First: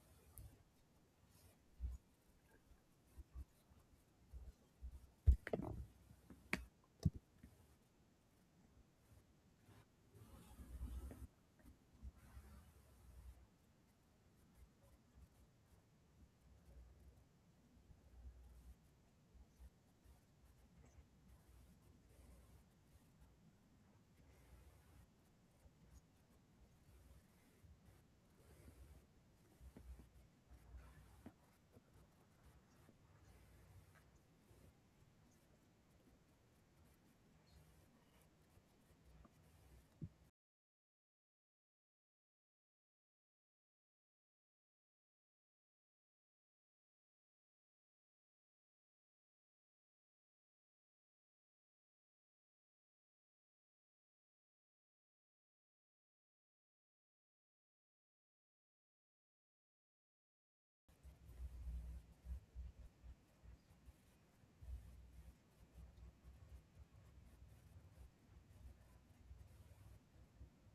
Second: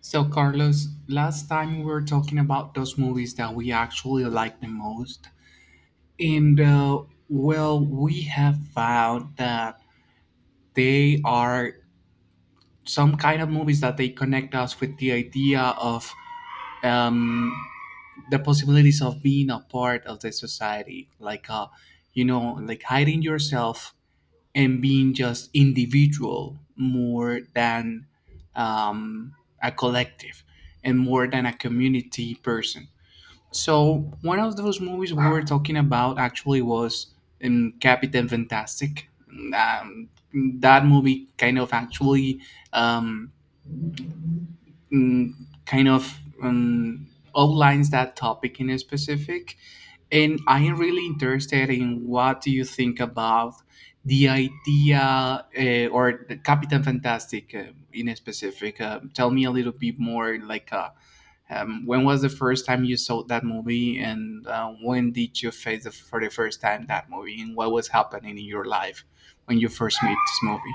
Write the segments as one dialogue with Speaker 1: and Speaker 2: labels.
Speaker 1: So, Carlos, last time we were talking about those movies that we actually like the most. And, uh, well, we have found that they are some kind of movies that they connect us with the idea of um, the possibilities of being a part of the society, like, you know, like hiding yourself and being just individual more than um, a collective and more than a community person. So one of those movies we were talking about actually was in Captain Fantastic. Um, that movie kind of actually um, mm, kind of outlines that topic in specific and I am really interested in what do you think about the idea or the Captain fantastic in specific, tell me a little bit more like when was the first time you saw that movie and when did you face for the first time that movie, and what was happening in your life when you first made this movie.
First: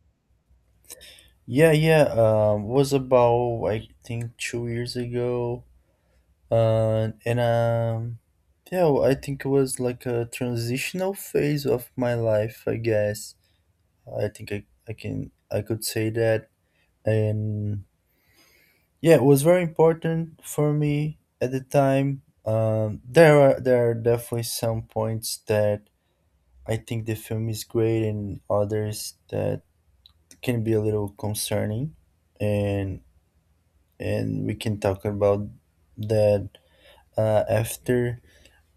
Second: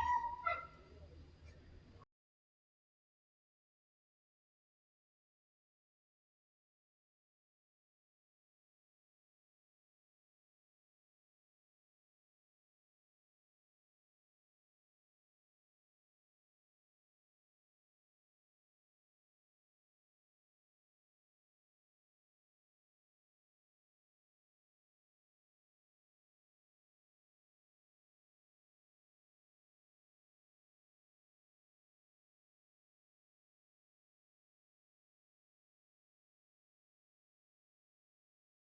Speaker 2: Yeah, yeah. Was about I think 2 years ago. And Yeah, well, I think it was like a transitional phase of my life. I guess I think I can I could say that. And yeah, it was very important for me at the time. There are definitely some points that I think the film is great, and others that can be a little concerning. And and we can talk about that after.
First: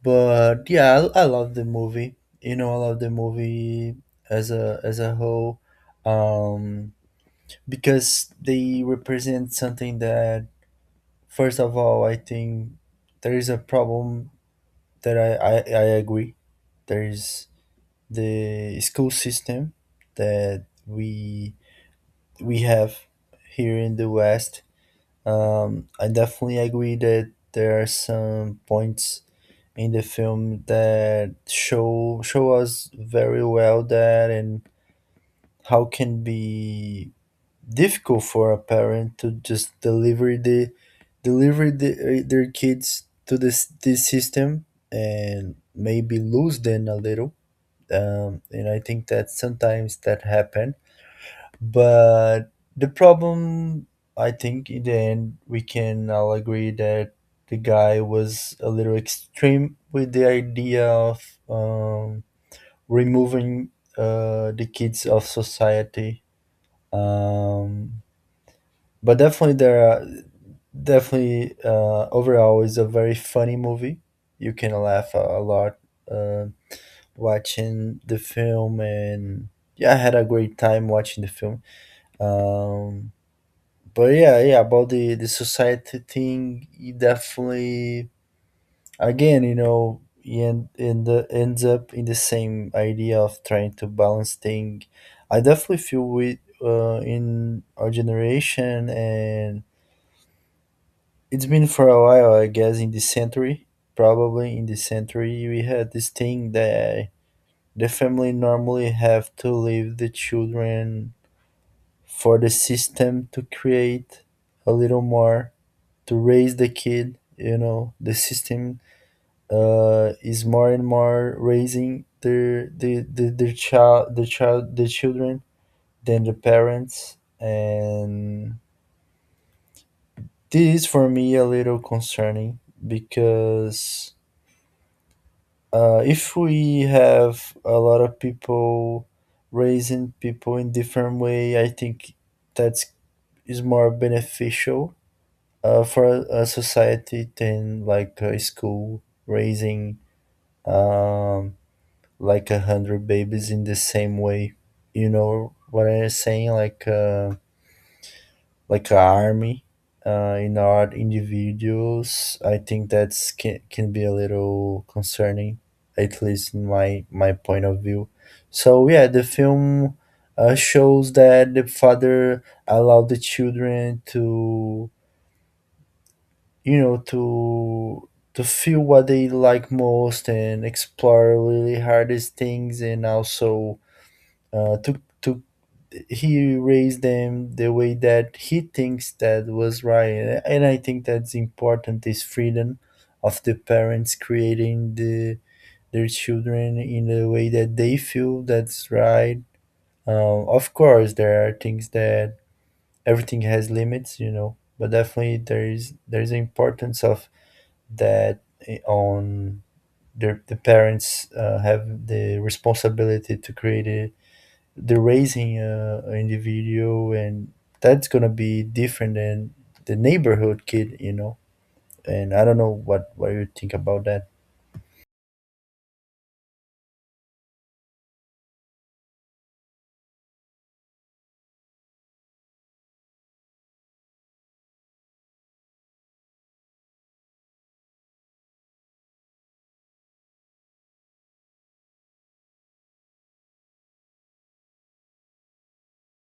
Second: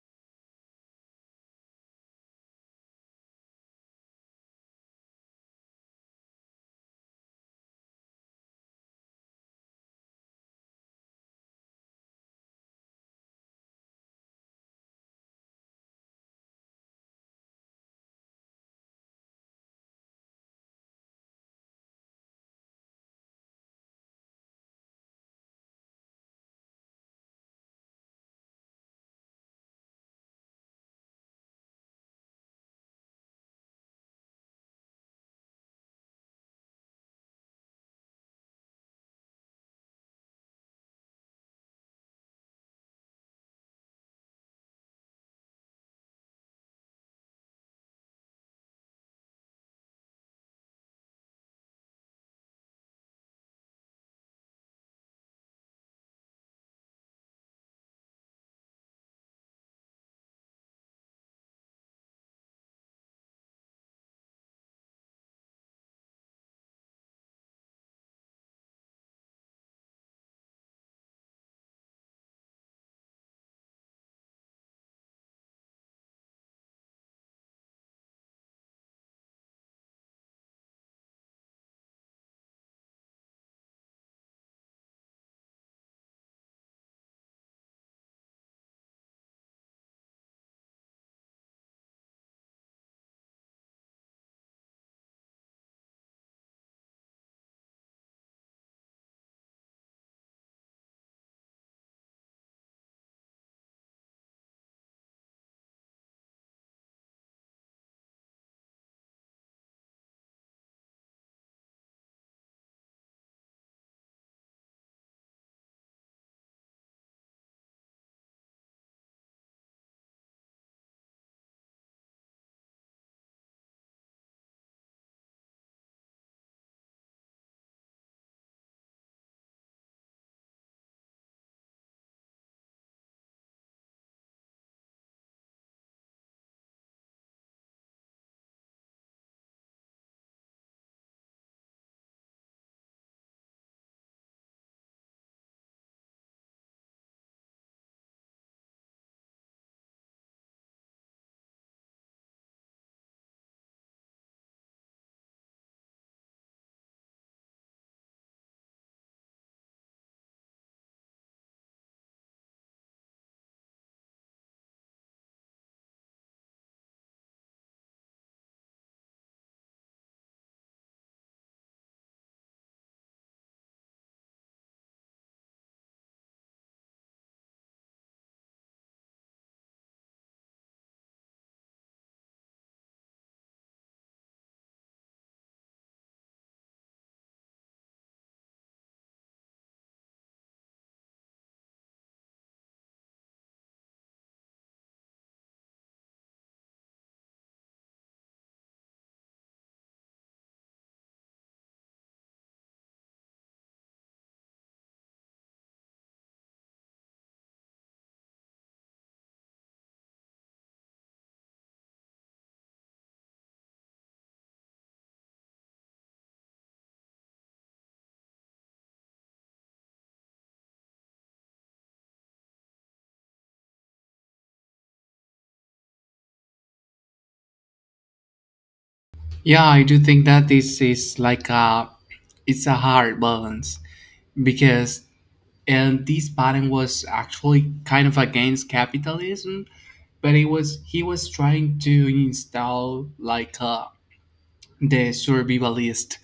Speaker 2: But yeah, I love the movie. You know, I love the movie as a whole, um, because they represent something that first of all, I think there is a problem that I agree. There is the school system that we have here in the West. I definitely agree that there are some points in the film that show us very well that, and how can be difficult for a parent to just deliver their kids to this system and maybe lose them a little. And I think that sometimes that happen, but the problem, I think, in the end, we can all agree that the guy was a little extreme with the idea of removing the kids of society. Um, but definitely, there are definitely overall is a very funny movie. You can laugh a lot uh, watching the film, and yeah, I had a great time watching the film. Um, but yeah, about the society thing, it definitely again, you ends up in the same idea of trying to balance thing. I definitely feel with in our generation, and it's been for a while, I guess, in this century. Probably in this century we had this thing that the family normally have to leave the children for the system to create a little more, to raise the kid. The system is more and more raising their the their child the children than the parents. And this is for me a little concerning because if we have a lot of people raising people in different way, I think that's is more beneficial for a society than like a school raising um, like a hundred babies in the same way. You know what I'm saying? Like an army, in our individuals. I think that's can be a little concerning, at least in my point of view. So yeah, the film shows that the father allowed the children to, you know to to feel what they like most and explore really hardest things, and also to he raised them the way that he thinks that was right. And I think that's important, is freedom of the parents creating the their children in the way that they feel that's right. Of course there are things that everything has limits, you know, but definitely there's the importance of that, on the parents have the responsibility to create a, the raising individual, and that's gonna be different than the neighborhood kid, you know. And I don't know what you think about that.
Speaker 1: Yeah, I do think that this is like a, it's a hard balance because, and this pattern was actually kind of against capitalism, but it was he was trying to install like a the survivalist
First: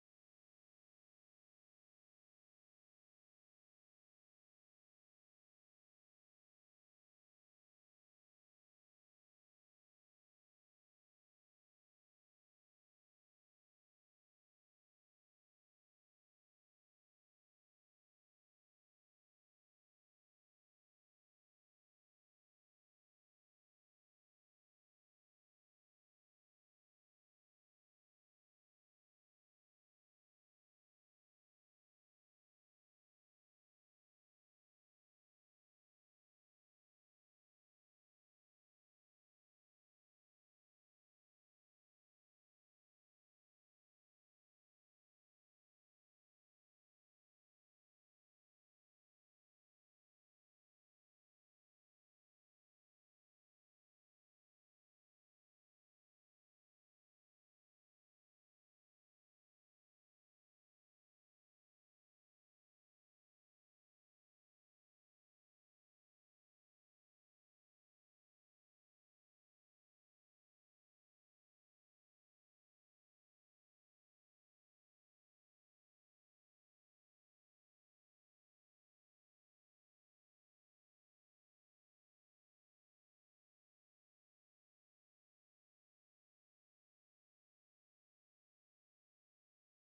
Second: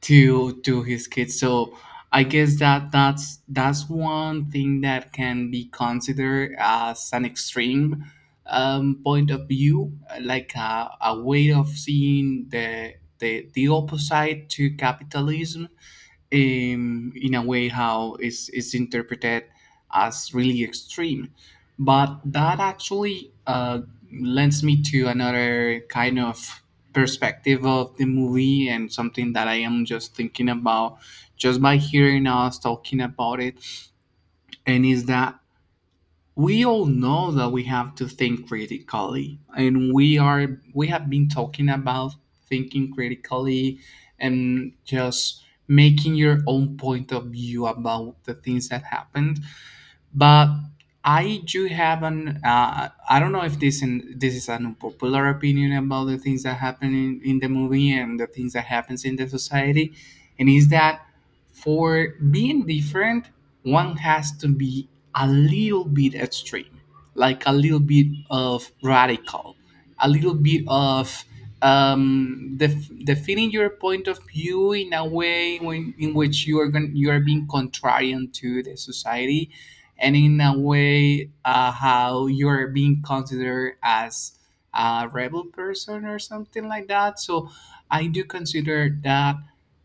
Speaker 1: to his kids. So I guess that's that's one thing that can be considered as an extreme point of view, like a way of seeing the the opposite to capitalism, in a way how is interpreted as really extreme. But that actually lends me to another kind of perspective of the movie and something that I am just thinking about just by hearing us talking about it, and is that we all know that we have to think critically and we are, we have been talking about thinking critically and just making your own point of view about the things that happened. But I do have an I don't know if this in this is an unpopular opinion about the things that happen in the movie and the things that happens in the society, and is that for being different one has to be a little bit extreme, like a little bit of radical, a little bit of defining your point of view in a way in which you are you are being contrarian to the society and in a way how you're being considered as a rebel person or something like that. So I do consider that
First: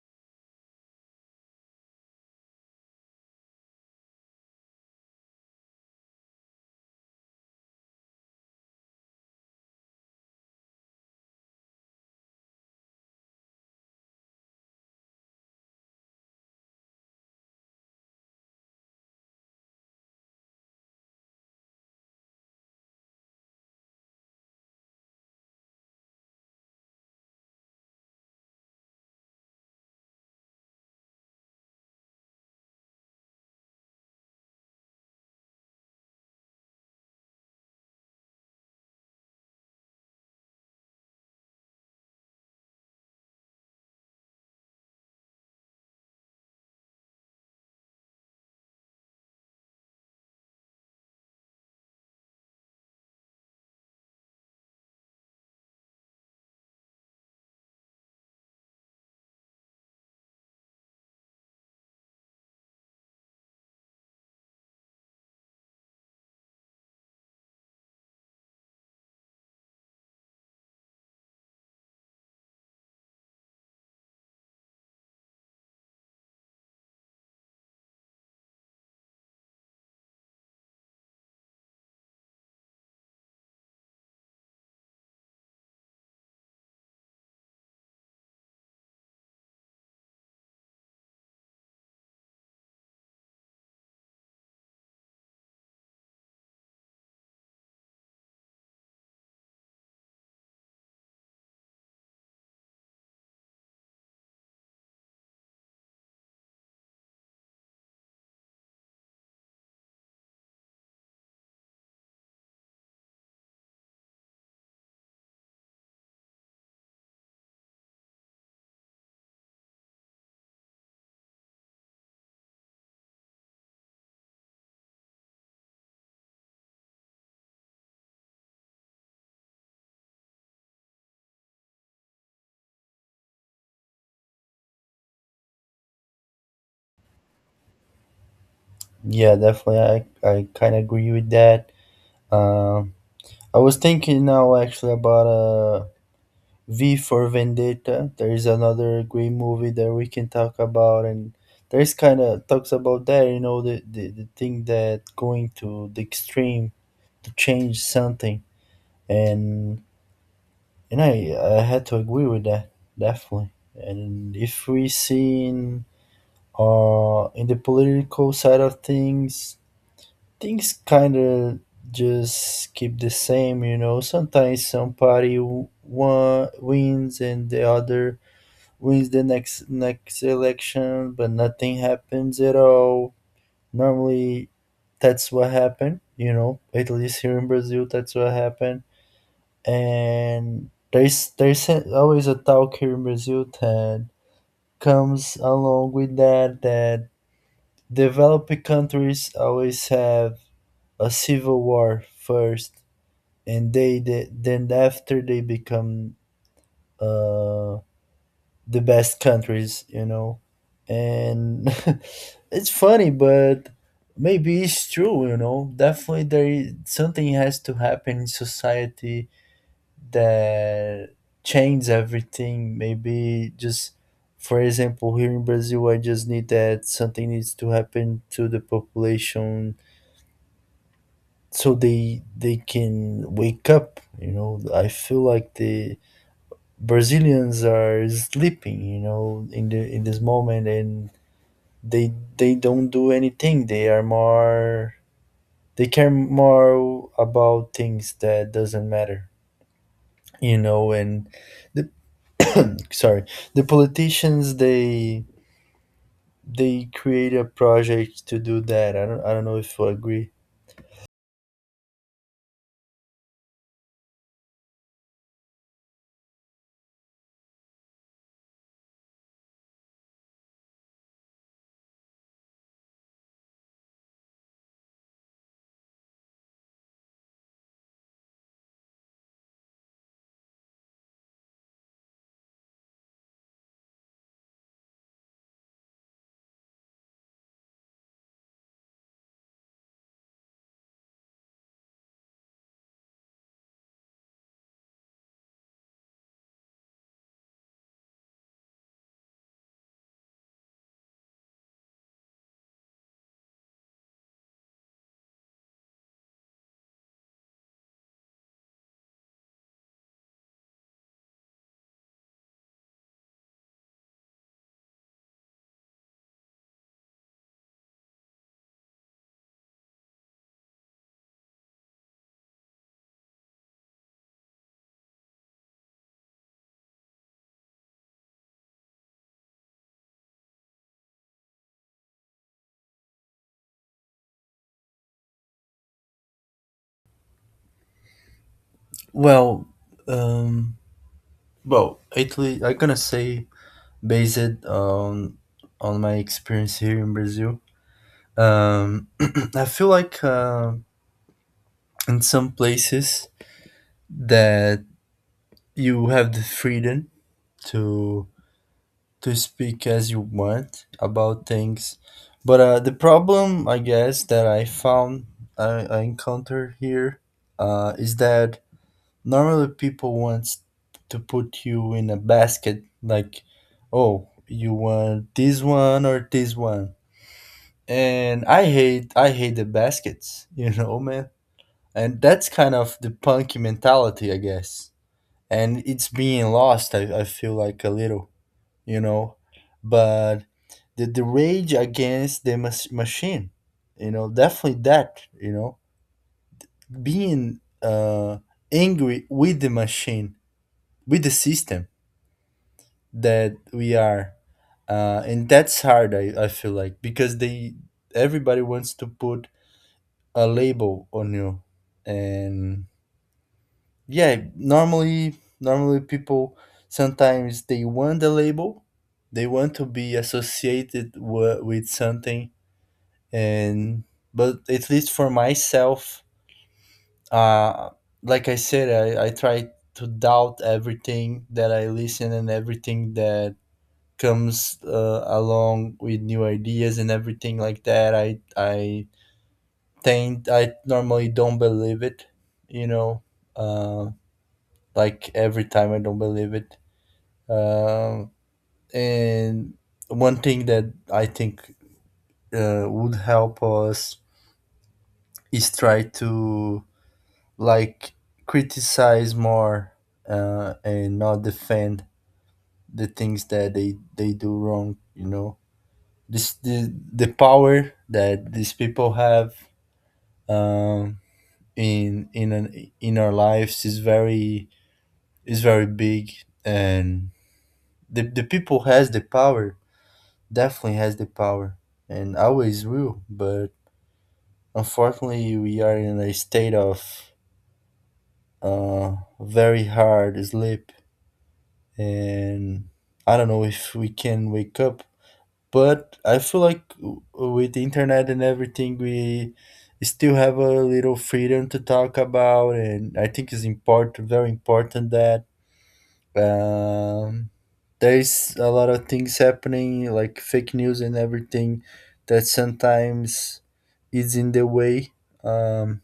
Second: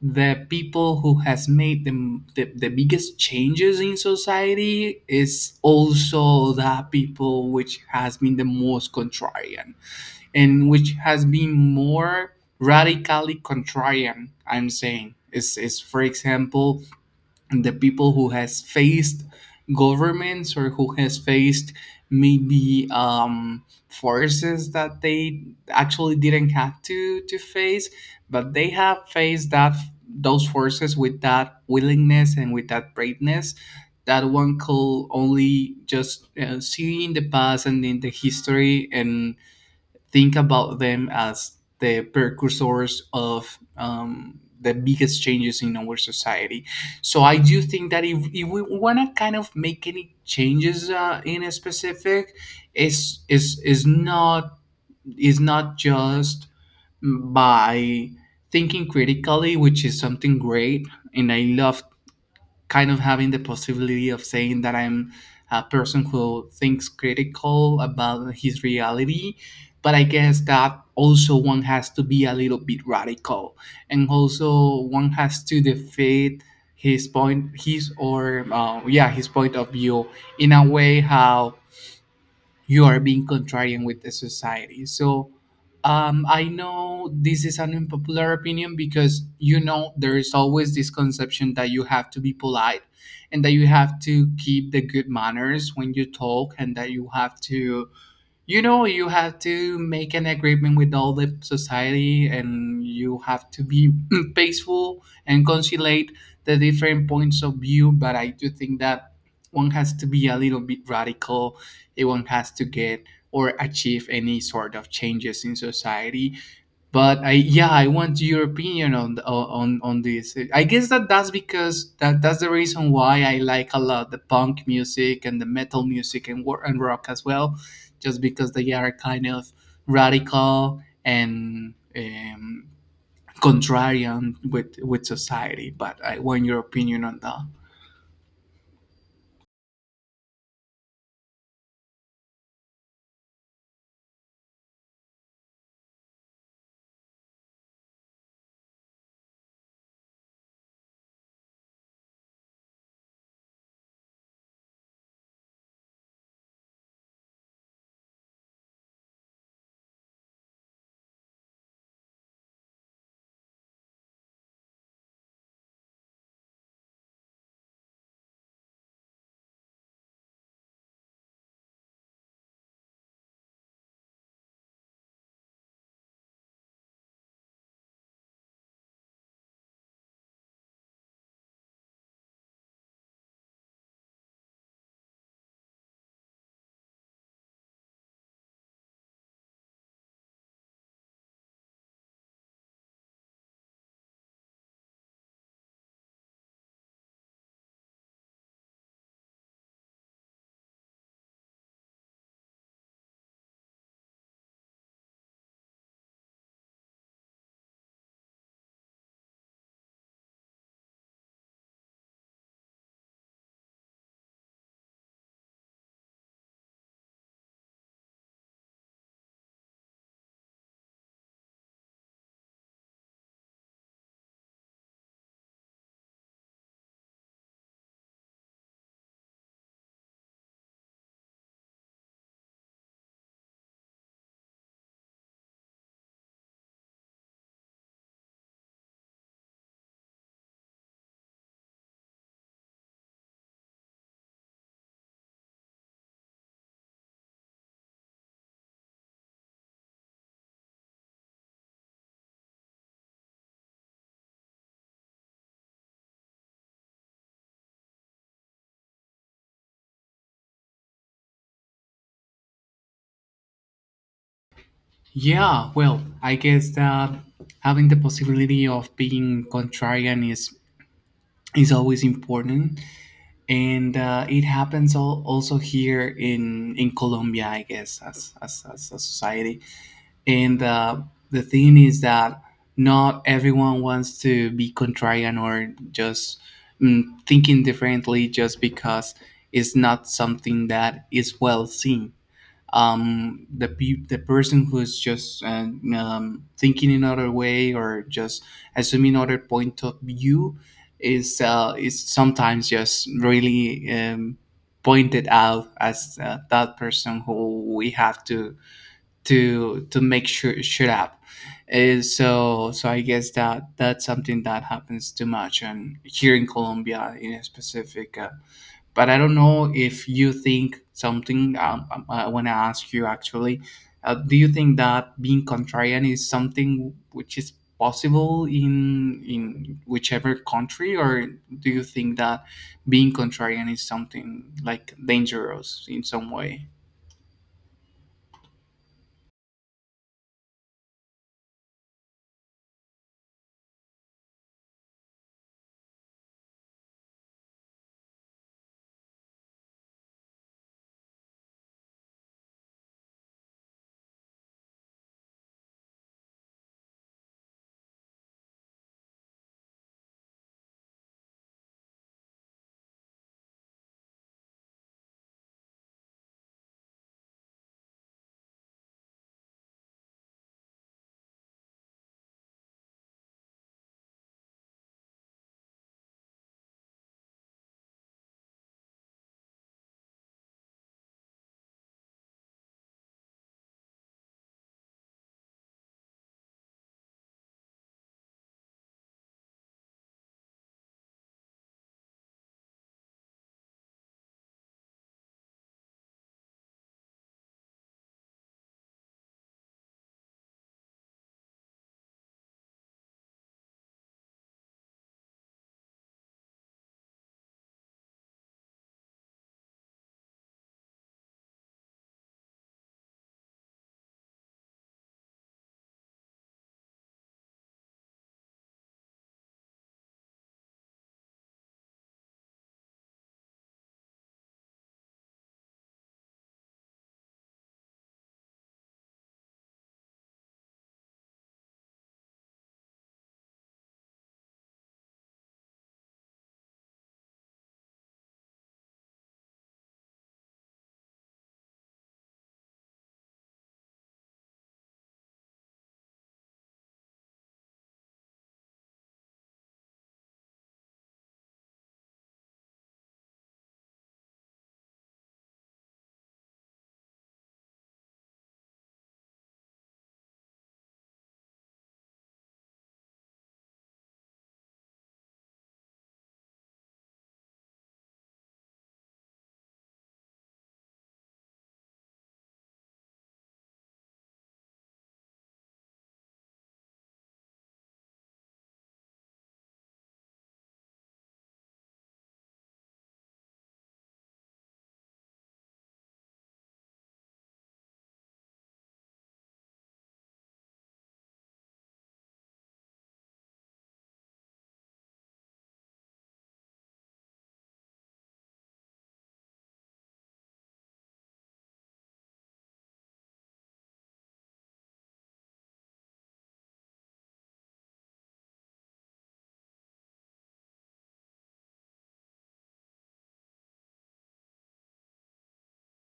Speaker 1: the people who has made the biggest changes in society is also the people which has been the most contrarian and which has been more radically contrarian. I'm saying is, for example, the people who has faced governments or who has faced maybe forces that they actually didn't have to face, but they have faced that those forces with that willingness and with that braveness that one could only just see in the past and in the history and think about them as the precursors of the biggest changes in our society. So I do think that if we want to kind of make any changes in a specific, is not, is not just by thinking critically, which is something great, and I love kind of having the possibility of saying that I'm a person who thinks critical about his reality. But I guess that also one has to be a little bit radical, and also one has to defeat his point, his or yeah, his point of view in a way how you are being contrarian with the society. So I know this is an unpopular opinion because, you know, there is always this conception that you have to be polite and that you have to keep the good manners when you talk, and that you have to, you know, you have to make an agreement with all the society, and you have to be peaceful and conciliate the different points of view. But I do think that one has to be a little bit radical if one has to get or achieve any sort of changes in society. But I, yeah, I want your opinion on the, on this. I guess that that's because that that's the reason why I like a lot the punk music and the metal music and war and rock as well, just because they are kind of radical and contrarian with society. But I want your opinion on that.
Speaker 2: Yeah, definitely, I kind of agree with that. um I was thinking now actually about V for Vendetta. There is another great movie that we can talk about, and there's kind of talks about that. You know, the, the thing that going to the extreme to change something, and and I had to agree with that definitely. And if we see in the political side of things, things kind of just keep the same. You know, sometimes some party one wins and the other wins the next election, but nothing happens at all. Normally, that's what happened. You know, at least here in Brazil, that's what happened. And there's always a talk here in Brazil that comes along with that, developing countries always have a civil war first, and they then after they become uh the best countries, you know. And it's funny, but maybe it's true, you know. Definitely there is something has to happen in society that changes everything. Maybe just for example, here in Brazil, I just need that something needs to happen to the population so they can wake up, you know. I feel like the Brazilians are sleeping, you know, in the in this moment, and they don't do anything. They are more, they care more about things that doesn't matter, you know. And the sorry, the politicians, they create a project to do that. I don't know if you agree.
Speaker 1: Yeah, well, I guess that having the possibility of being contrarian is always important, and it happens also here in Colombia, I guess, as a society. And the thing is that not everyone wants to be contrarian or just thinking differently just because it's not something that is well seen. The person who is just thinking another way or just assuming other point of view is sometimes just really pointed out as that person who we have to make sure shut up. So so I guess that that's something that happens too much and here in Colombia in a specific. But I don't know if you think something. I want to ask you actually. Do you think that being contrarian is something which is possible in whichever country, or do you think that being contrarian is something like dangerous in some way?
Speaker 2: Well, um, well, Italy. I'm gonna say based on my experience here in Brazil. Um, I feel like in some places that you have the freedom to speak as you want about things, but the problem I guess that I encounter here is that normally people want to put you in a basket like, oh, you want this one or this one, and I hate the baskets, you know, man. And that's kind of the punk mentality, I guess, and it's being lost, I feel like a little, you know. But the rage against the machine, you know, definitely that, you know, being angry with the machine, with the system that we are and that's hard, I feel like, because they everybody wants to put a label on you. And yeah, normally people sometimes they want the label, they want to be associated with something. And but at least for myself uh like I said, I try to doubt everything that I listen and everything that comes along with new ideas and everything like that. I think I normally don't believe it, you know. uh like every time I don't believe it. Um, and one thing that I think would help us is try to like criticize more and not defend the things that they do wrong. You know, this the power that these people have um, in in our lives is very big, and the people has the power, definitely has the power, and always will, but unfortunately, we are in a state of very hard sleep, and I don't know if we can wake up. But I feel like with the internet and everything, we still have a little freedom to talk about, and I think it's important, very important that. Um, there's a lot of things happening, like fake news and everything, that sometimes is in the way. Um,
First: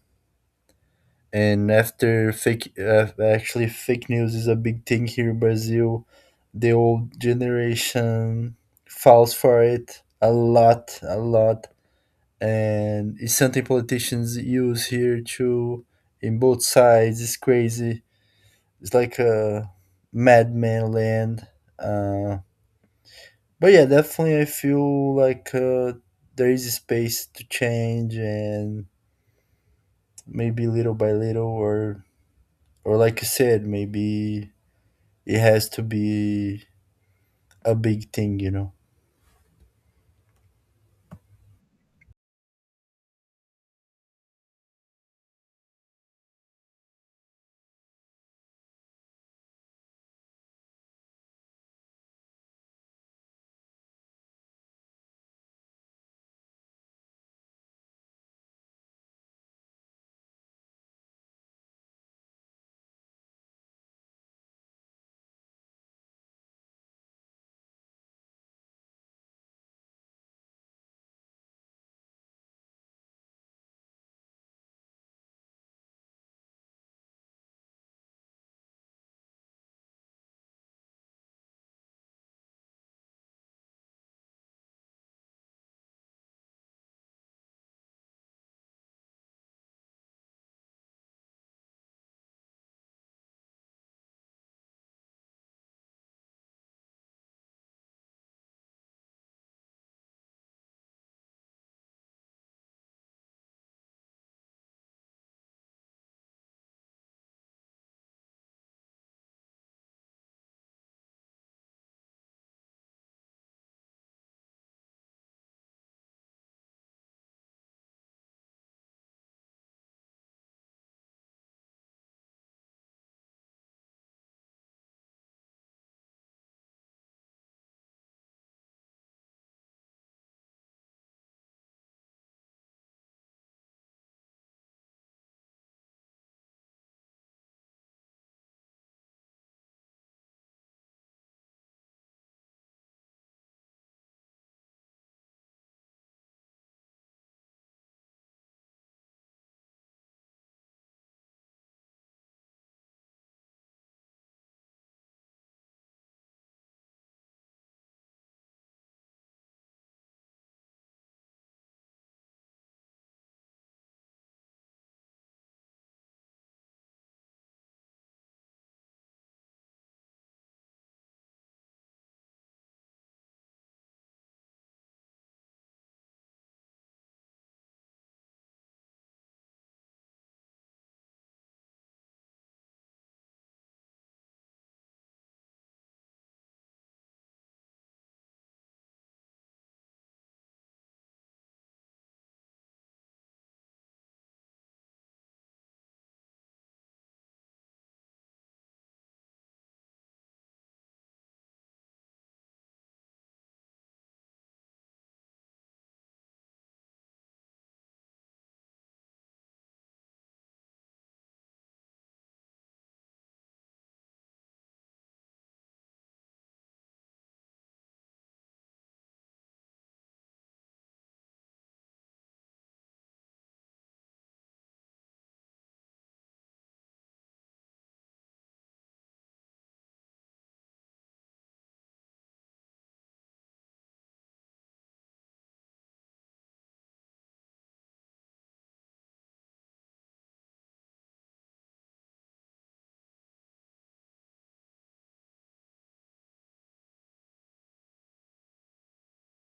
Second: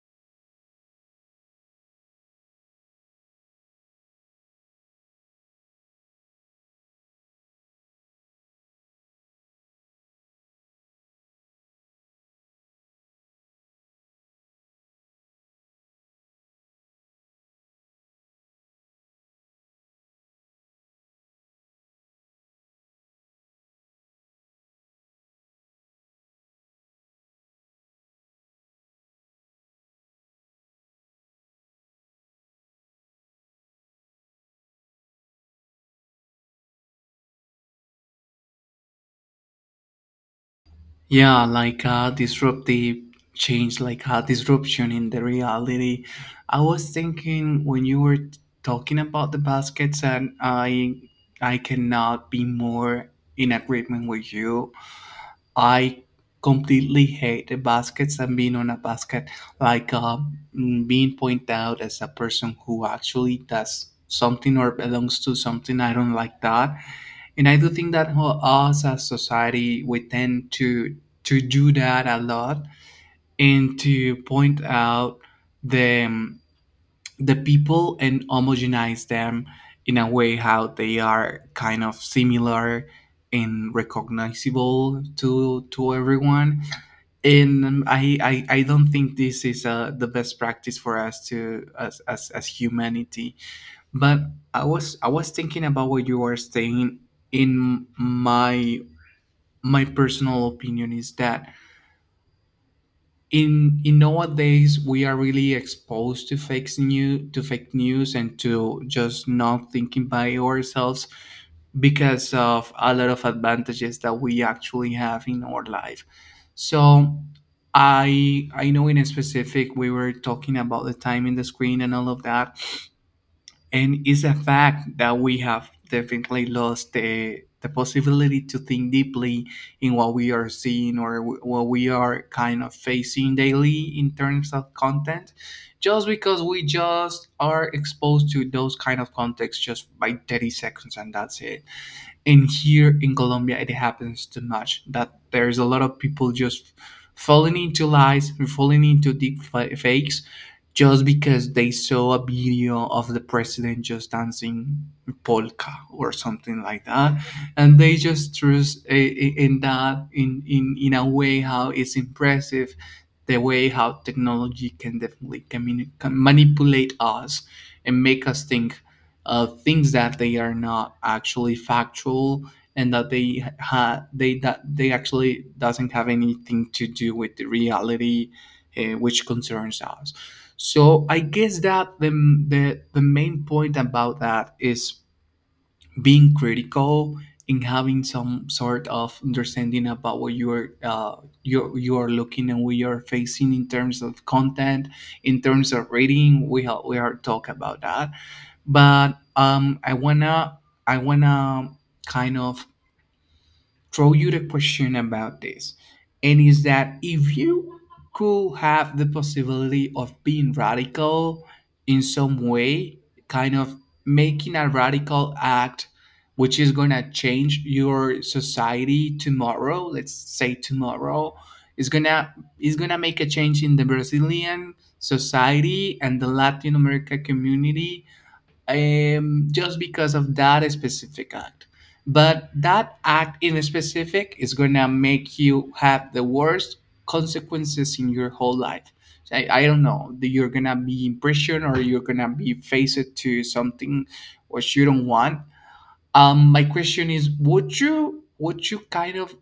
Speaker 2: and after fake, actually, fake news is a big thing here in Brazil. The old generation falls for it a lot, and it's something politicians use here too. In both sides, it's crazy, it's like a madman land. Uh, but yeah, definitely I feel like there is a space to change, and maybe little by little or like you said, maybe it has to be a big thing, you know.
Speaker 1: Yeah, like a disruptive change, like a disruption in the reality. I was thinking when you were talking about the baskets and I cannot be more in agreement with you. I completely hate the baskets and being on a basket. Like being pointed out as a person who actually does something or belongs to something. I don't like that. And I do think that us as society, we tend to do that a lot and to point out the um, the people and homogenize them in a way how they are kind of similar and recognizable to everyone. And I don't think this is the best practice for us to as humanity. But I was thinking about what you were saying. In my my personal opinion is that in nowadays we are really exposed to fake news, and to just not thinking by ourselves because of a lot of advantages that we actually have in our life. So I know in a specific we were talking about the time in the screen and all of that, and it's a fact that we have definitely lost the possibility to think deeply in what we are seeing or what we are kind of facing daily in terms of content, just because we just are exposed to those kind of contexts just by 30 seconds and that's it. And here in Colombia it happens too much that there's a lot of people just falling into lies, falling into deep fakes just because they saw a video of the president just dancing polka or something like that, and they just trust in that in a way how it's impressive the way how technology can definitely can manipulate us and make us think things that they are not actually factual and that they that they actually doesn't have anything to do with the reality, which concerns us. So I guess that the main point about that is being critical and having some sort of understanding about what you are you you are looking and what you are facing in terms of content, in terms of reading. We are talk about that, but I wanna kind of throw you the question about this, and is that if you could have the possibility of being radical in some way, kind of making a radical act which is going to change your society tomorrow, let's say tomorrow, is going to, is going to make a change in the Brazilian society and the Latin America community, just because of that specific act. But that act in specific is gonna make you have the worst consequences in your whole life. So I don't know. That You're gonna be in prison or you're gonna be faced to something which you don't want. My question is, would you kind of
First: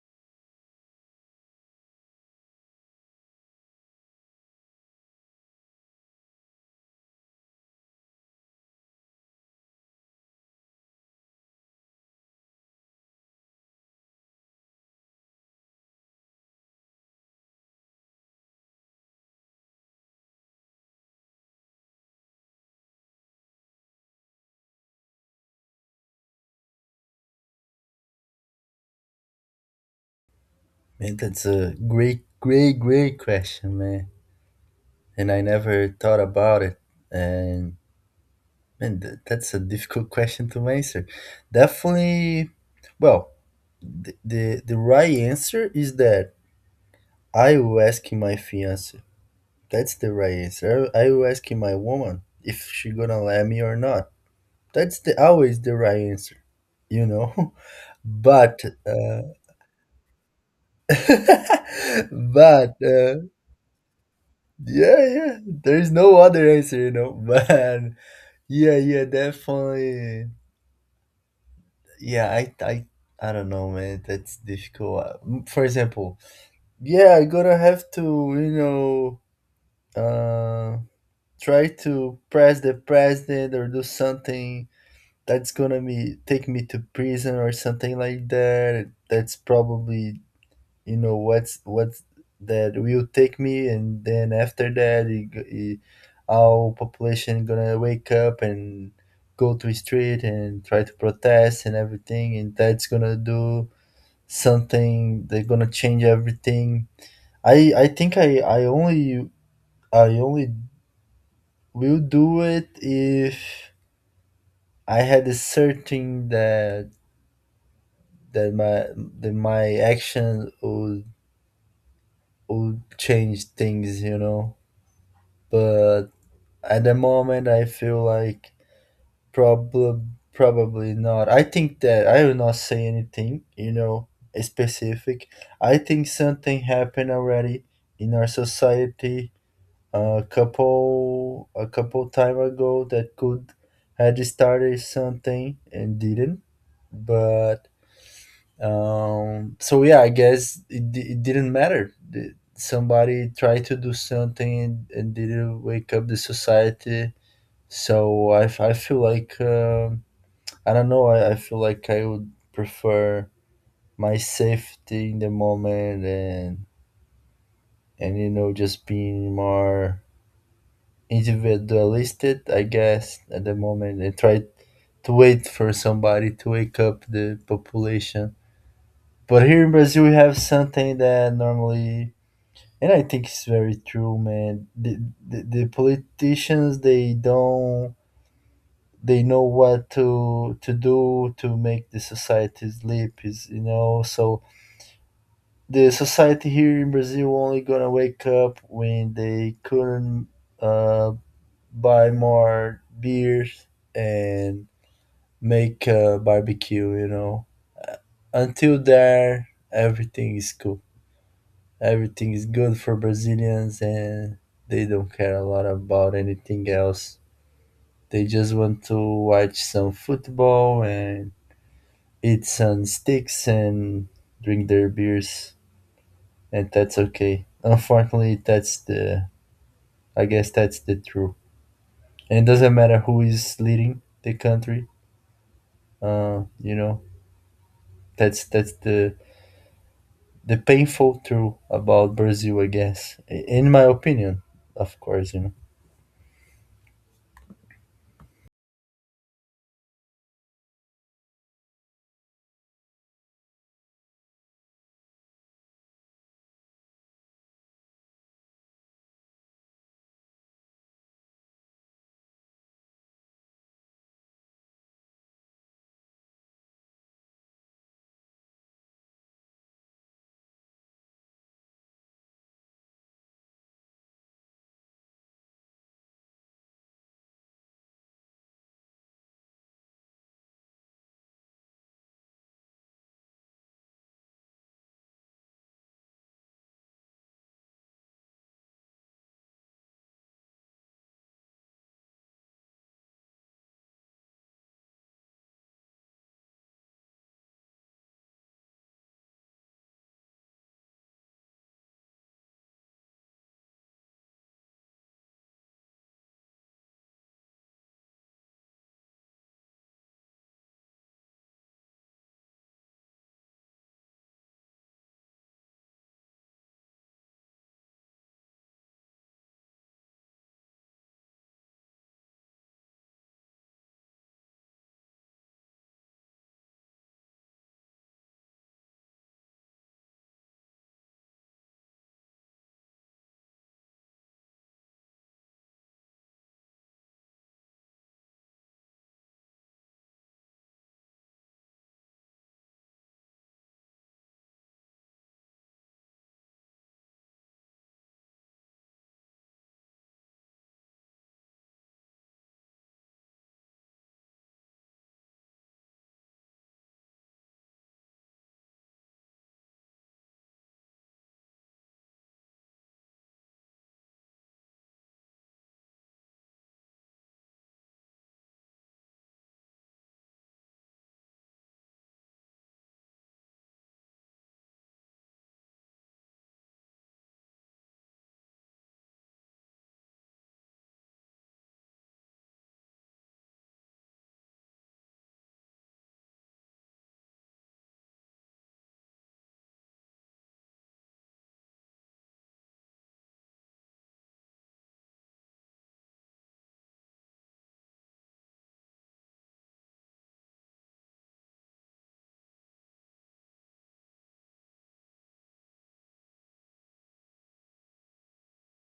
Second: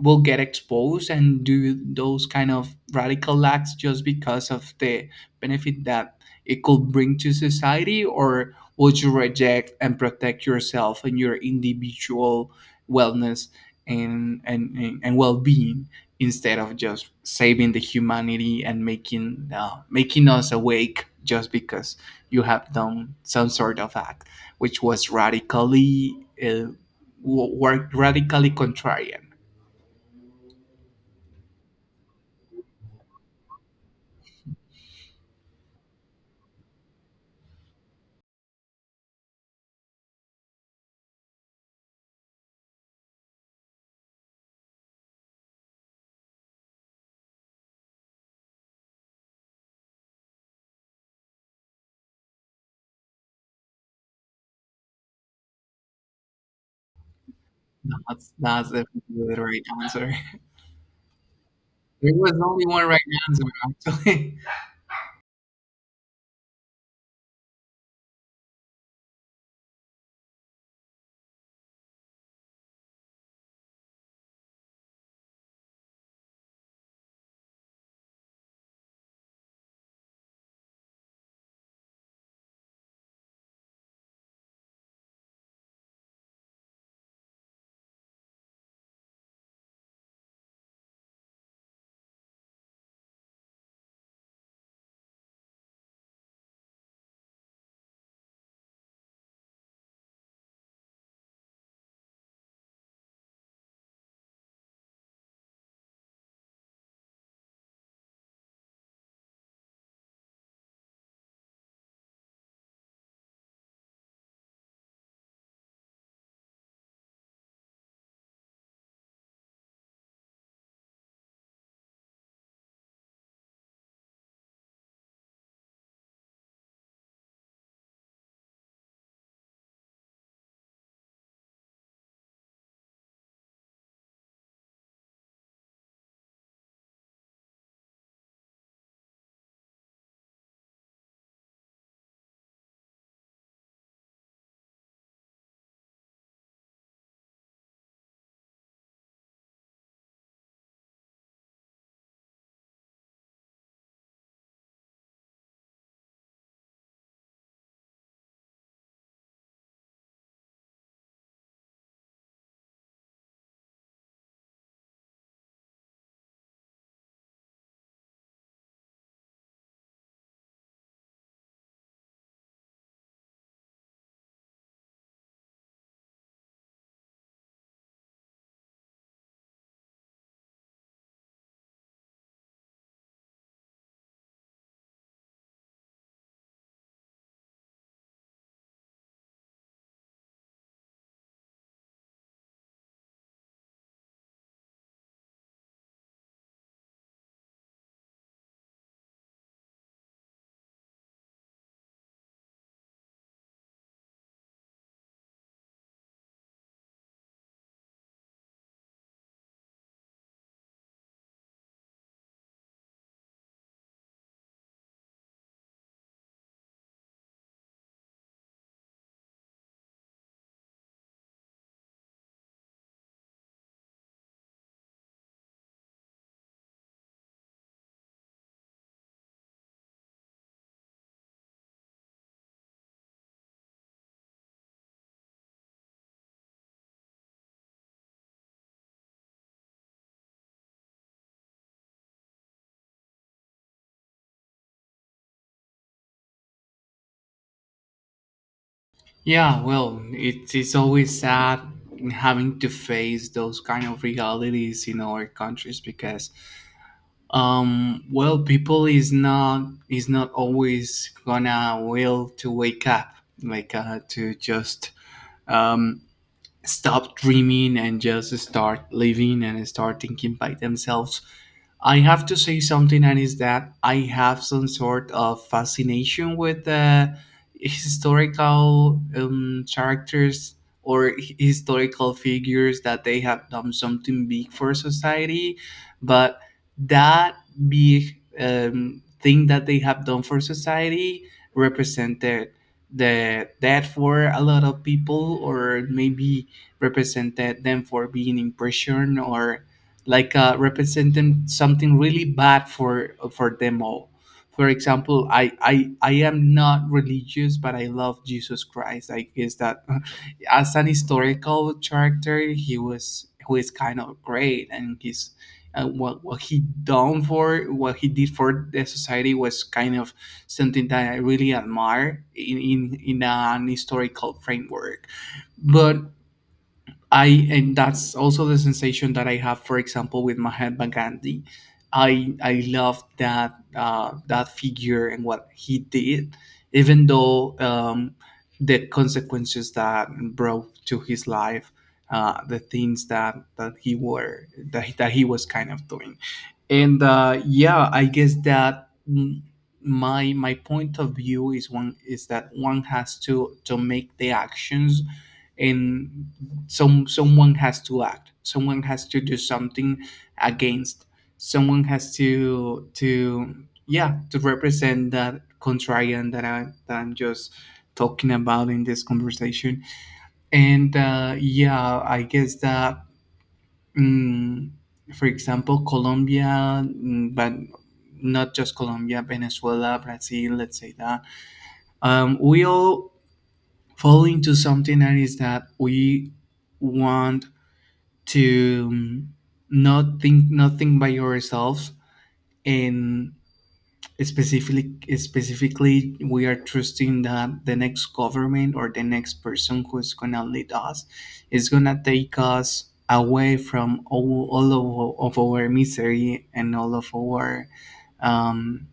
Speaker 1: will get exposed and do those kind of radical acts just because of the benefit that it could bring to society, or would you reject and protect yourself and your individual wellness and well-being instead of just saving the humanity and making making us awake just because you have done some sort of act which was radically uh, work radically contrarian.
Speaker 2: Man, that's a great, great, great question, man. And I never thought about it. And man, that's a difficult question to answer. Definitely, well, the, the right answer is that I will ask my fiance. That's the right answer. I will ask my woman if she gonna let me or not. That's the always the right answer, you know.
Speaker 1: That's
Speaker 2: But
Speaker 1: definitely the right answer. There was only
Speaker 2: but
Speaker 1: one right answer, actually.
Speaker 2: yeah, yeah. There's no other answer, you know. But yeah, yeah, definitely. Yeah, I don't know, man. That's difficult. For example, yeah, I'm gonna have to, you know. uh. Try to press the president or do something that's gonna be take me to prison or something like that, that's probably, you know, what's that will take me, and then after that it, our population gonna wake up and go to the street and try to protest and everything, and that's gonna do something, they're gonna change everything. I i think i i only i only will do it if I had a certain that that my that my action would change things, you know. But at the moment, I feel like probably probably not. I think that I will not say anything, you know, specific. I think something happened already in our society a couple time ago that could had started something and didn't, but so yeah, I guess it didn't matter. Somebody tried to do something and, didn't wake up the society. So I feel like I don't know. I feel like I would prefer my safety in the moment, and you know, just being more individualistic, I guess, at the moment, and try to wait for somebody to wake up the population. But here in Brazil we have something that normally. And I think it's very true, man. The politicians, they don't, they know what to do to make the society sleep is, you know, so the society here in Brazil only gonna wake up when they couldn't uh, buy more beers and make a barbecue, you know. Uh, until there, everything is cool, everything is good for Brazilians, and they don't care a lot about anything else. They just want to watch some football and eat some sticks and drink their beers, and that's okay. Unfortunately, that's the I guess that's the truth. And it doesn't matter who is leading the country. You know, that's the painful truth about Brazil, I guess. In my opinion, of course, you know.
Speaker 1: Yeah, well, it is always sad having to face those kind of realities in our countries because, well, people is not always gonna will to wake up, to just um stop dreaming and just start living and start thinking by themselves. I have to say something, and is that I have some sort of fascination with historical characters or historical figures that they have done something big for society, but that big thing that they have done for society represented the death for a lot of people, or maybe represented them for being in prison or representing something really bad for them all. For example, I I am not religious, but I love Jesus Christ. I guess that as an historical character, he was who is kind of great, and he's what he did for the society was kind of something that I really admire in in an historical framework. But I and that's also the sensation that I have, for example, with Mahatma Gandhi. I love that that figure and what he did, even though the consequences that brought to his life, the things that that he were that he was kind of doing. And yeah, I guess that my point of view is one is that one has to make the actions, and someone has to act, someone has to do something against, someone has to yeah, to represent that contrarian that I'm just talking about in this conversation. And yeah, I guess that Mm, for example, Colombia, but not just Colombia, Venezuela, Brazil, let's say that. We all fall into something that is that we want to not think nothing by yourselves, and specifically specifically we are trusting that the next government or the next person who's gonna lead us is gonna take us away from all of our misery and all of our um,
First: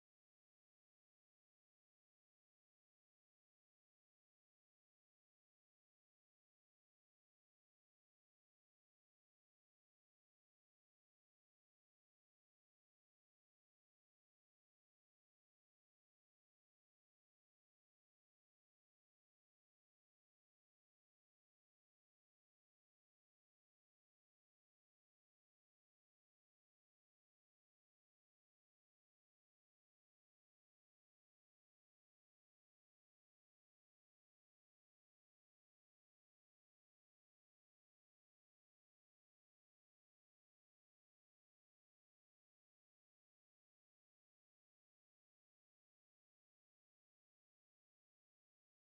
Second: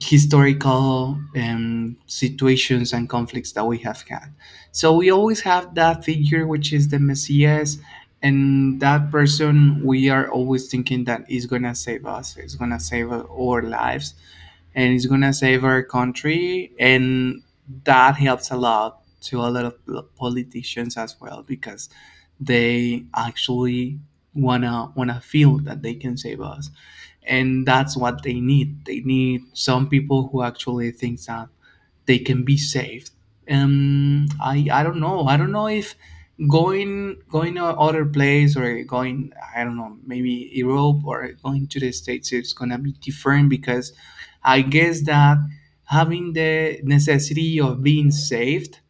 Speaker 1: historical situations and conflicts that we have had. So we always have that figure, which is the Messias, and that person we are always thinking that is gonna save us, is gonna save our lives, and is gonna save our country, and that helps a lot to a lot of politicians as well, because they actually wanna feel that they can save us, and that's what they need. They need some people who actually thinks that they can be saved. I don't know, I don't know if going to other place or going, I don't know, maybe Europe or going to the States, it's gonna be different, because I guess that having the necessity of being saved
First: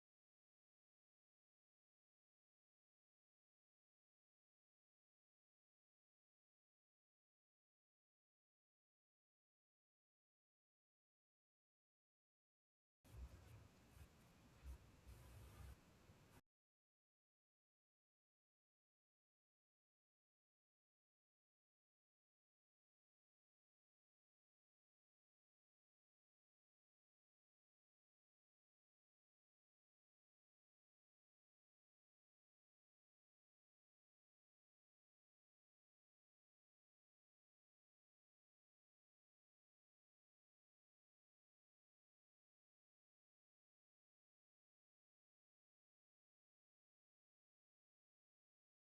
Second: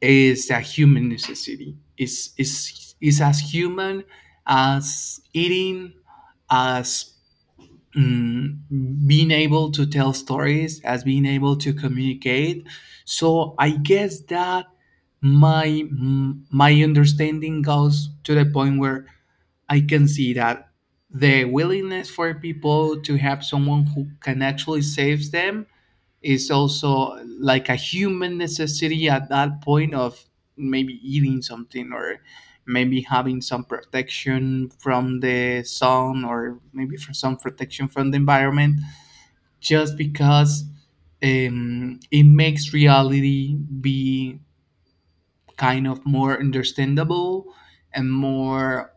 Speaker 1: is a human necessity. It's is as human as eating, as being able to tell stories, as being able to communicate. So I guess that my my understanding goes to the point where I can see that the willingness for people to have someone who can actually save them is also like a human necessity at that point of maybe eating something, or maybe having some protection from the sun, or maybe for some protection from the environment, just because it makes reality be kind of more understandable and more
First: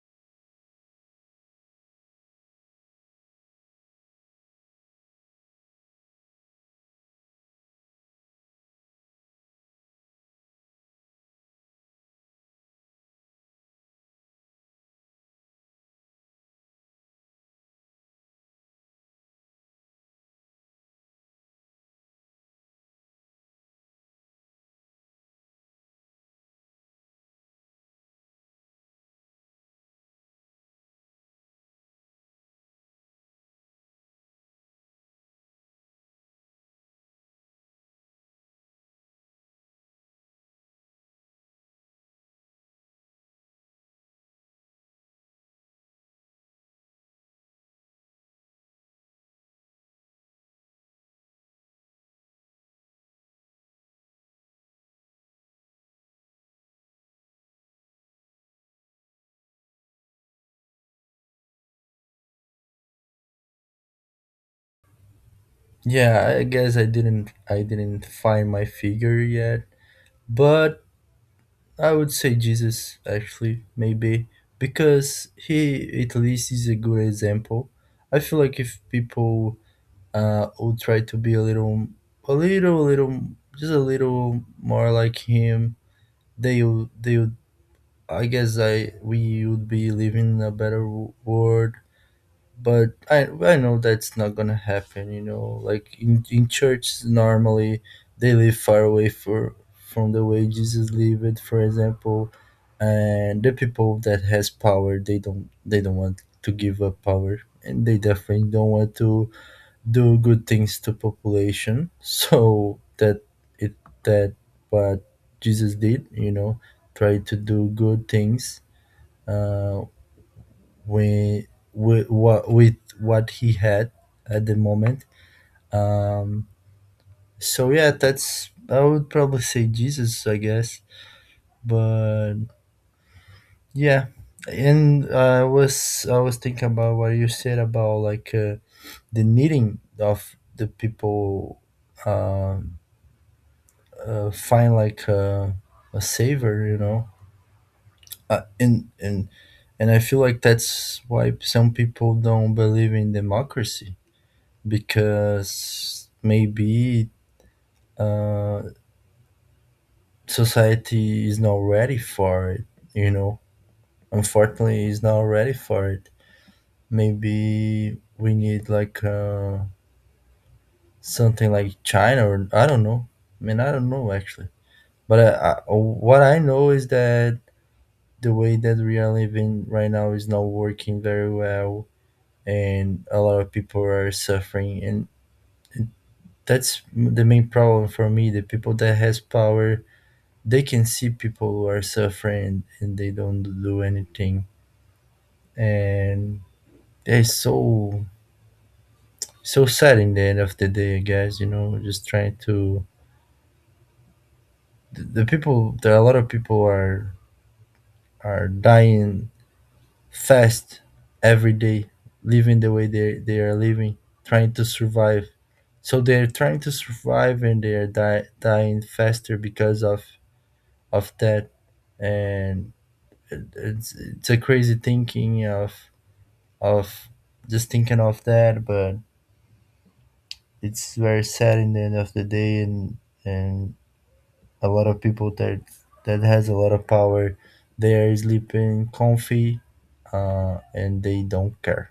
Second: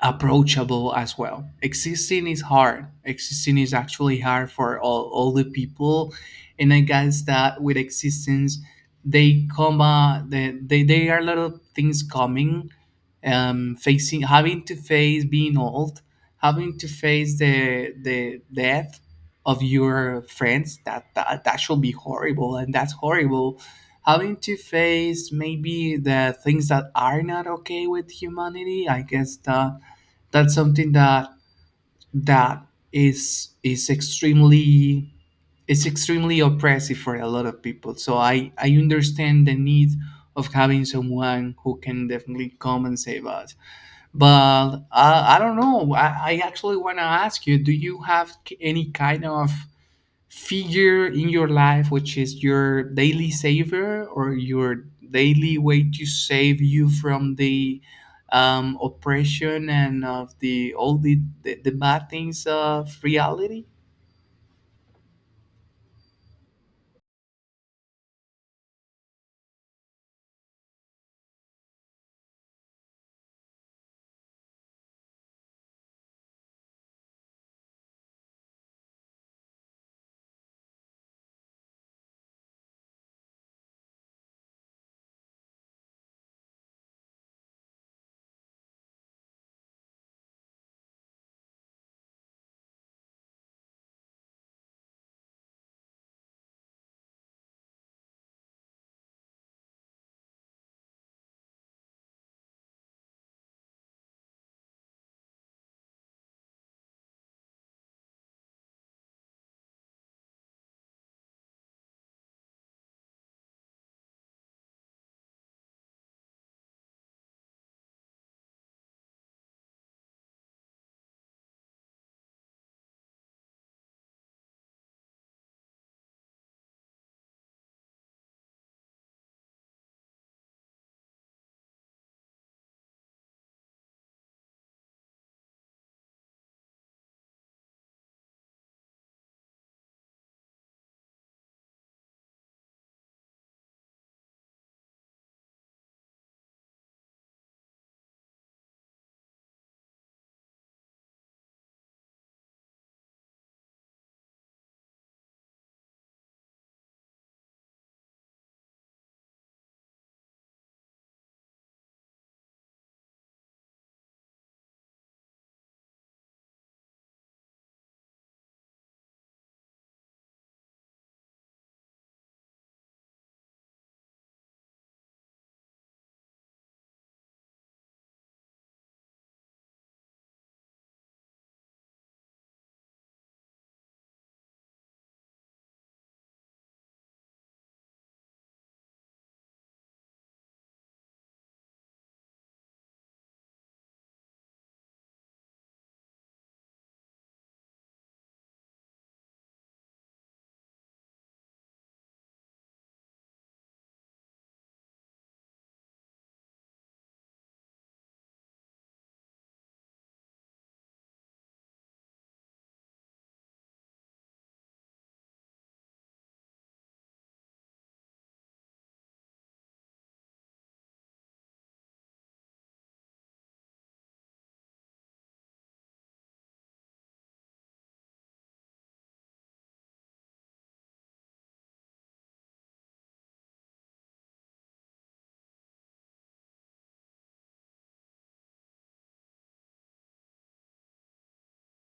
Speaker 1: approachable as well. Existing is hard. Existing is actually hard for all the people. And I guess that with existence, they come, they are a lot of things coming, facing, having to face being old, having to face the death of your friends. That should be horrible. And that's horrible. Having to face maybe the things that are not okay with humanity. I guess that that's something that that is extremely, it's extremely oppressive for a lot of people. So I understand the need of having someone who can definitely come and save us. But I don't know I actually want to ask you, do you have any kind of figure in your life which is your daily saver, or your daily way to save you from the oppression and of the all the bad things of reality?
Speaker 2: Yeah, I guess I didn't find my figure yet, but I would say Jesus, actually. Maybe because he at least is a good example. I feel like if people would try to be a little, just a little more like him, they would, I guess I we would be living in a better world. But I know that's not gonna happen. You know, like in church normally they live far away for from the way Jesus lived, for example, and the people that has power, they don't, they don't want to give up power, and they definitely don't want to do good things to population. So that it that what Jesus did, you know, try to do good things. Uh, with, with what he had at the moment. Um, so yeah, that's I would probably say Jesus, I guess. But yeah, and I was thinking about what you said about, like, the needing of the people, uh, find, like, a savior, you know. Uh, and and and I feel like that's why some people don't believe in democracy because maybe uh, society is not ready for it. You know, unfortunately, is not ready for it. Maybe we need, like, something like China, or I don't know. I mean, I don't know, actually. But what I know is that the way that we are living right now is not working very well, and a lot of people are suffering. And that's the main problem for me. The people that has power, they can see people who are suffering and they don't do anything, and yeah, it's so so sad in the end of the day, guys, you know, just trying to, the people, there are a lot of people are dying fast every day, living the way they are living, trying to survive. So they're trying to survive and they're dying faster because of that. And it's a crazy thinking of, just thinking of that. But it's very sad in the end of the day. And a lot of people that that has a lot of power, they are sleeping comfy, and they don't care.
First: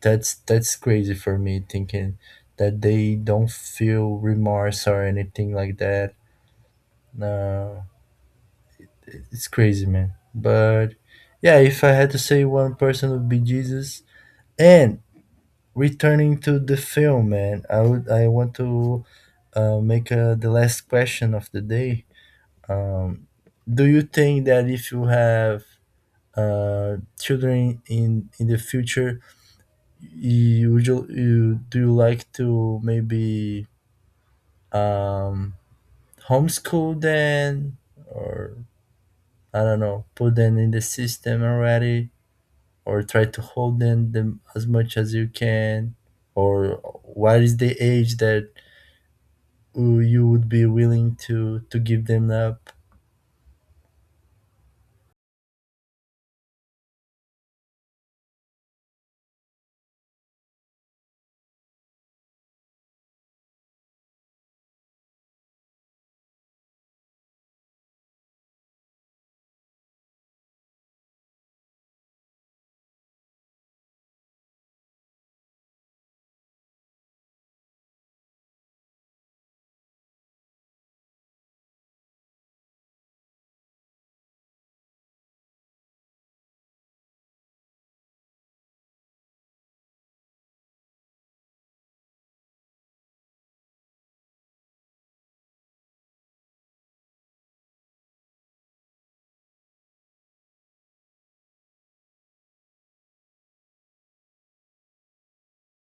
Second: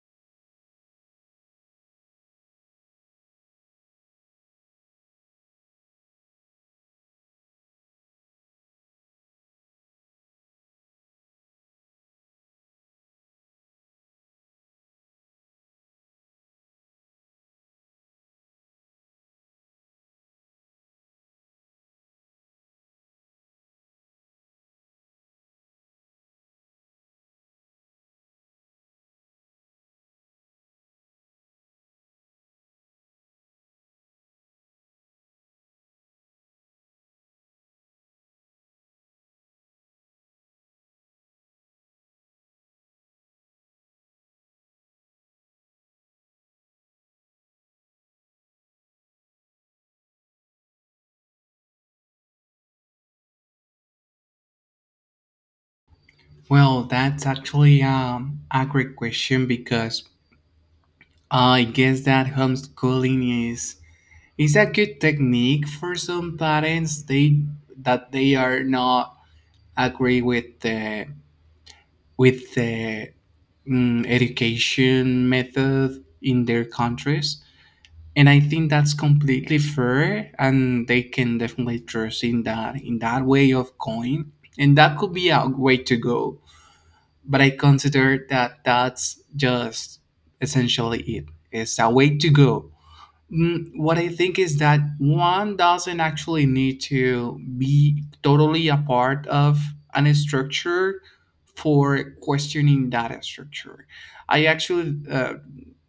Speaker 2: That's crazy for me, thinking that they don't feel remorse or anything like that. No, it's crazy, man. But yeah, if I had to say one person, would be Jesus. And returning to the film, man, I want to make the last question of the day. Um, do you think that if you have children in the future, you, would you, you do you like to maybe um, homeschool them, or I don't know, put them in the system already, or try to hold them, them as much as you can, or what is the age that who you would be willing to give them up?
Speaker 1: Well, that's actually a great question, because I guess that homeschooling is a good technique for some parents, they that they are not agree with the education method in their countries. And I think that's completely fair, and they can definitely trust in that, in that way of going, and that could be a way to go. But I consider that that's just essentially it. It's a way to go. What I think is that one doesn't actually need to be totally a part of an structure for questioning that structure. I actually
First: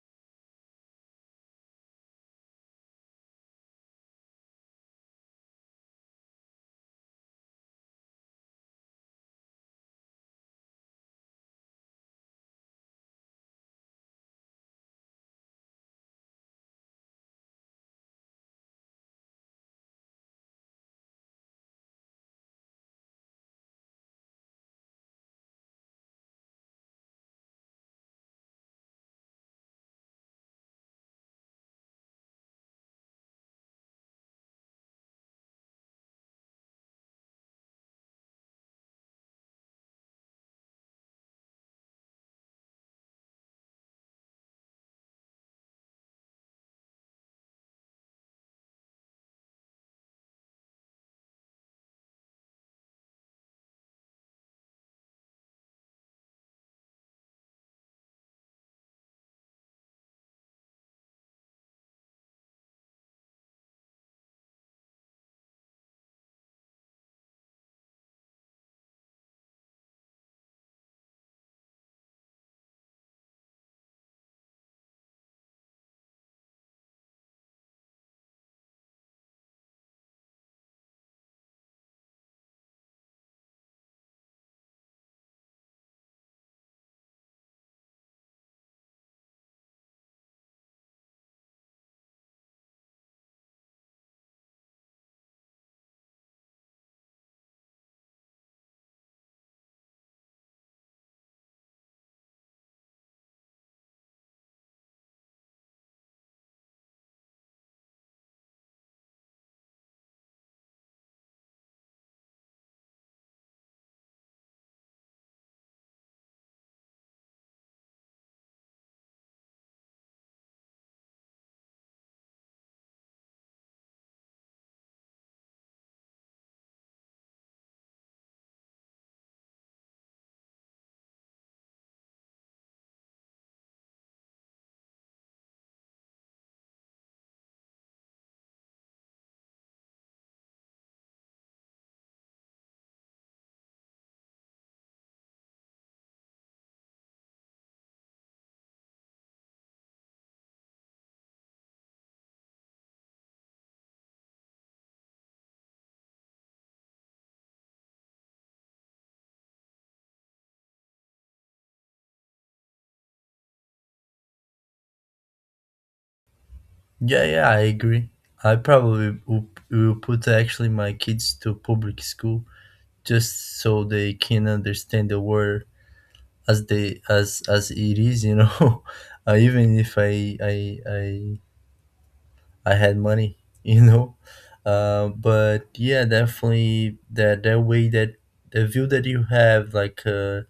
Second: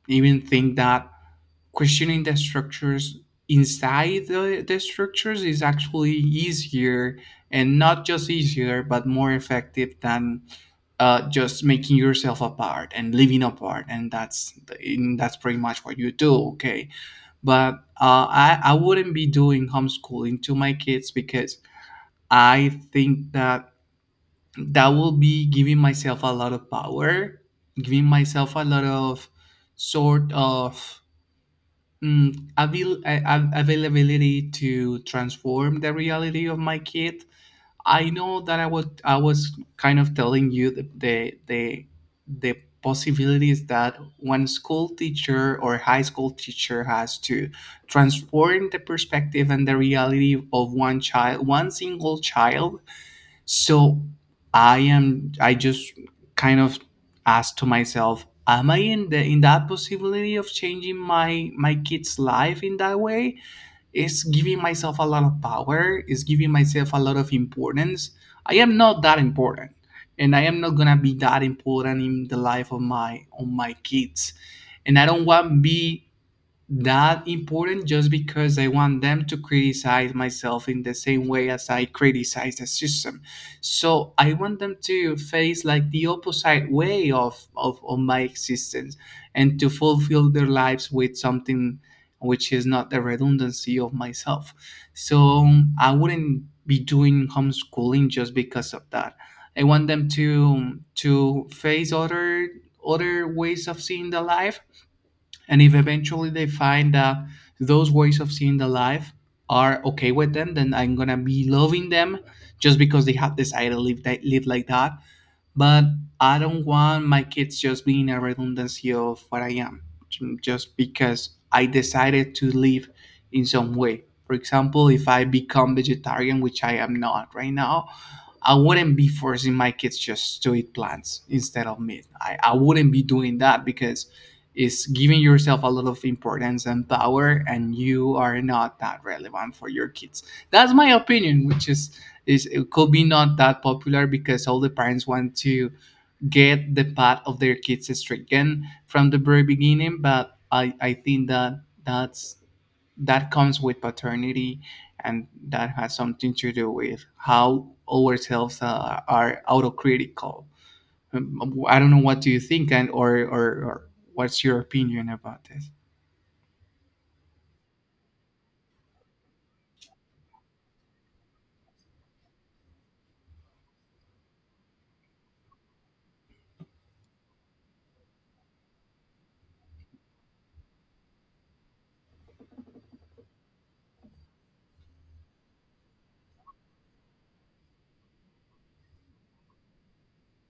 Speaker 1: even think that questioning the structures inside the structures is actually easier, and not just easier but more effective than just making yourself apart and living apart, and that's pretty much what you do. Okay, but I wouldn't be doing homeschooling to my kids, because I think that that will be giving myself a lot of power, giving myself a lot of sort of availability to transform the reality of my kid. I know that I was kind of telling you the possibilities that one school teacher or high school teacher has to transform the perspective and the reality of one child, one single child. So I am I just kind of asked to myself, am I in the in that possibility of changing my kid's life in that way? It's giving myself a lot of power, it's giving myself a lot of importance. I am not that important, and I am not gonna be that important in the life of my kids, and I don't want be that important, just because I want them to criticize myself in the same way as I criticize the system. So I want them to face like the opposite way of my existence, and to fulfill their lives with something which is not the redundancy of myself. So I wouldn't be doing homeschooling just because of that. I want them to face other ways of seeing the life, and if eventually they find that those ways of seeing the life are okay with them, then I'm gonna be loving them just because they have decided to live like that. But I don't want my kids just being a redundancy of what I am, just because I decided to live in some way. For example, if I become vegetarian, which I am not right now, I wouldn't be forcing my kids just to eat plants instead of meat. I wouldn't be doing that because it's giving yourself a lot of importance and power, and you are not that relevant for your kids. That's my opinion, which is it could be not that popular, because all the parents want to get the path of their kids stricken from the very beginning. But I think that that's that comes with paternity, and that has something to do with how ourselves are autocritical. Um, I don't know, what do you think? And Or, or what's your opinion about this?
Speaker 2: Yeah, yeah, I agree. I probably will put actually my kids to public school just so they can understand the world as they as it is, you know. Even if I had money, you know. But yeah, definitely that way that the view that you have, like,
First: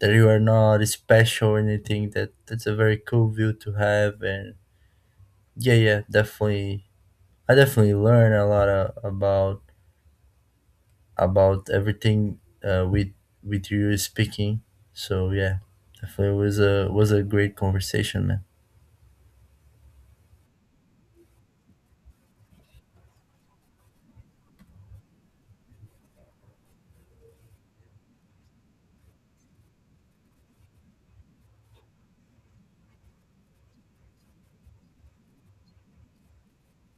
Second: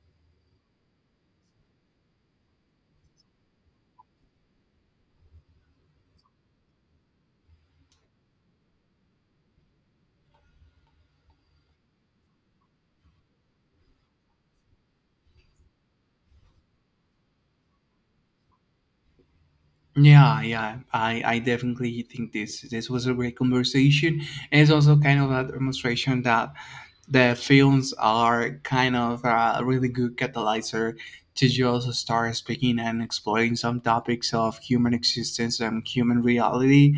Speaker 2: that you are not special or anything, that that's a very cool view to have. And yeah, yeah, definitely, I definitely learn a lot about everything uh, with with you speaking. So yeah, definitely was a great conversation, man.
Speaker 1: Yeah, yeah, I definitely think this was a great conversation, and it's also kind of a demonstration that the films are kind of a really good catalyzer to just start speaking and exploring some topics of human existence and human reality.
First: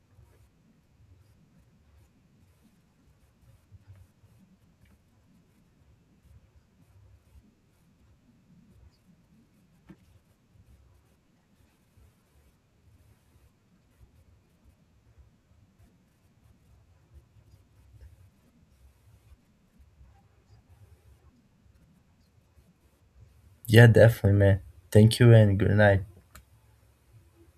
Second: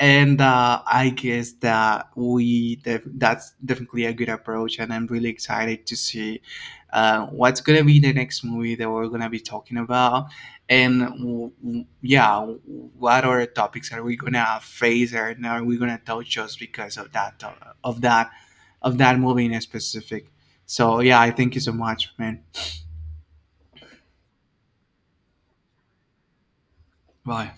Speaker 1: And I guess that that's definitely a good approach, and I'm really excited to see what's gonna be the next movie that we're gonna be talking about, and yeah, what other topics are we gonna face, and are we gonna touch just because of that of that movie in specific. So yeah, I thank you so much, man.
Speaker 2: Yeah, definitely, man. Thank you and good night.
Speaker 1: Bye.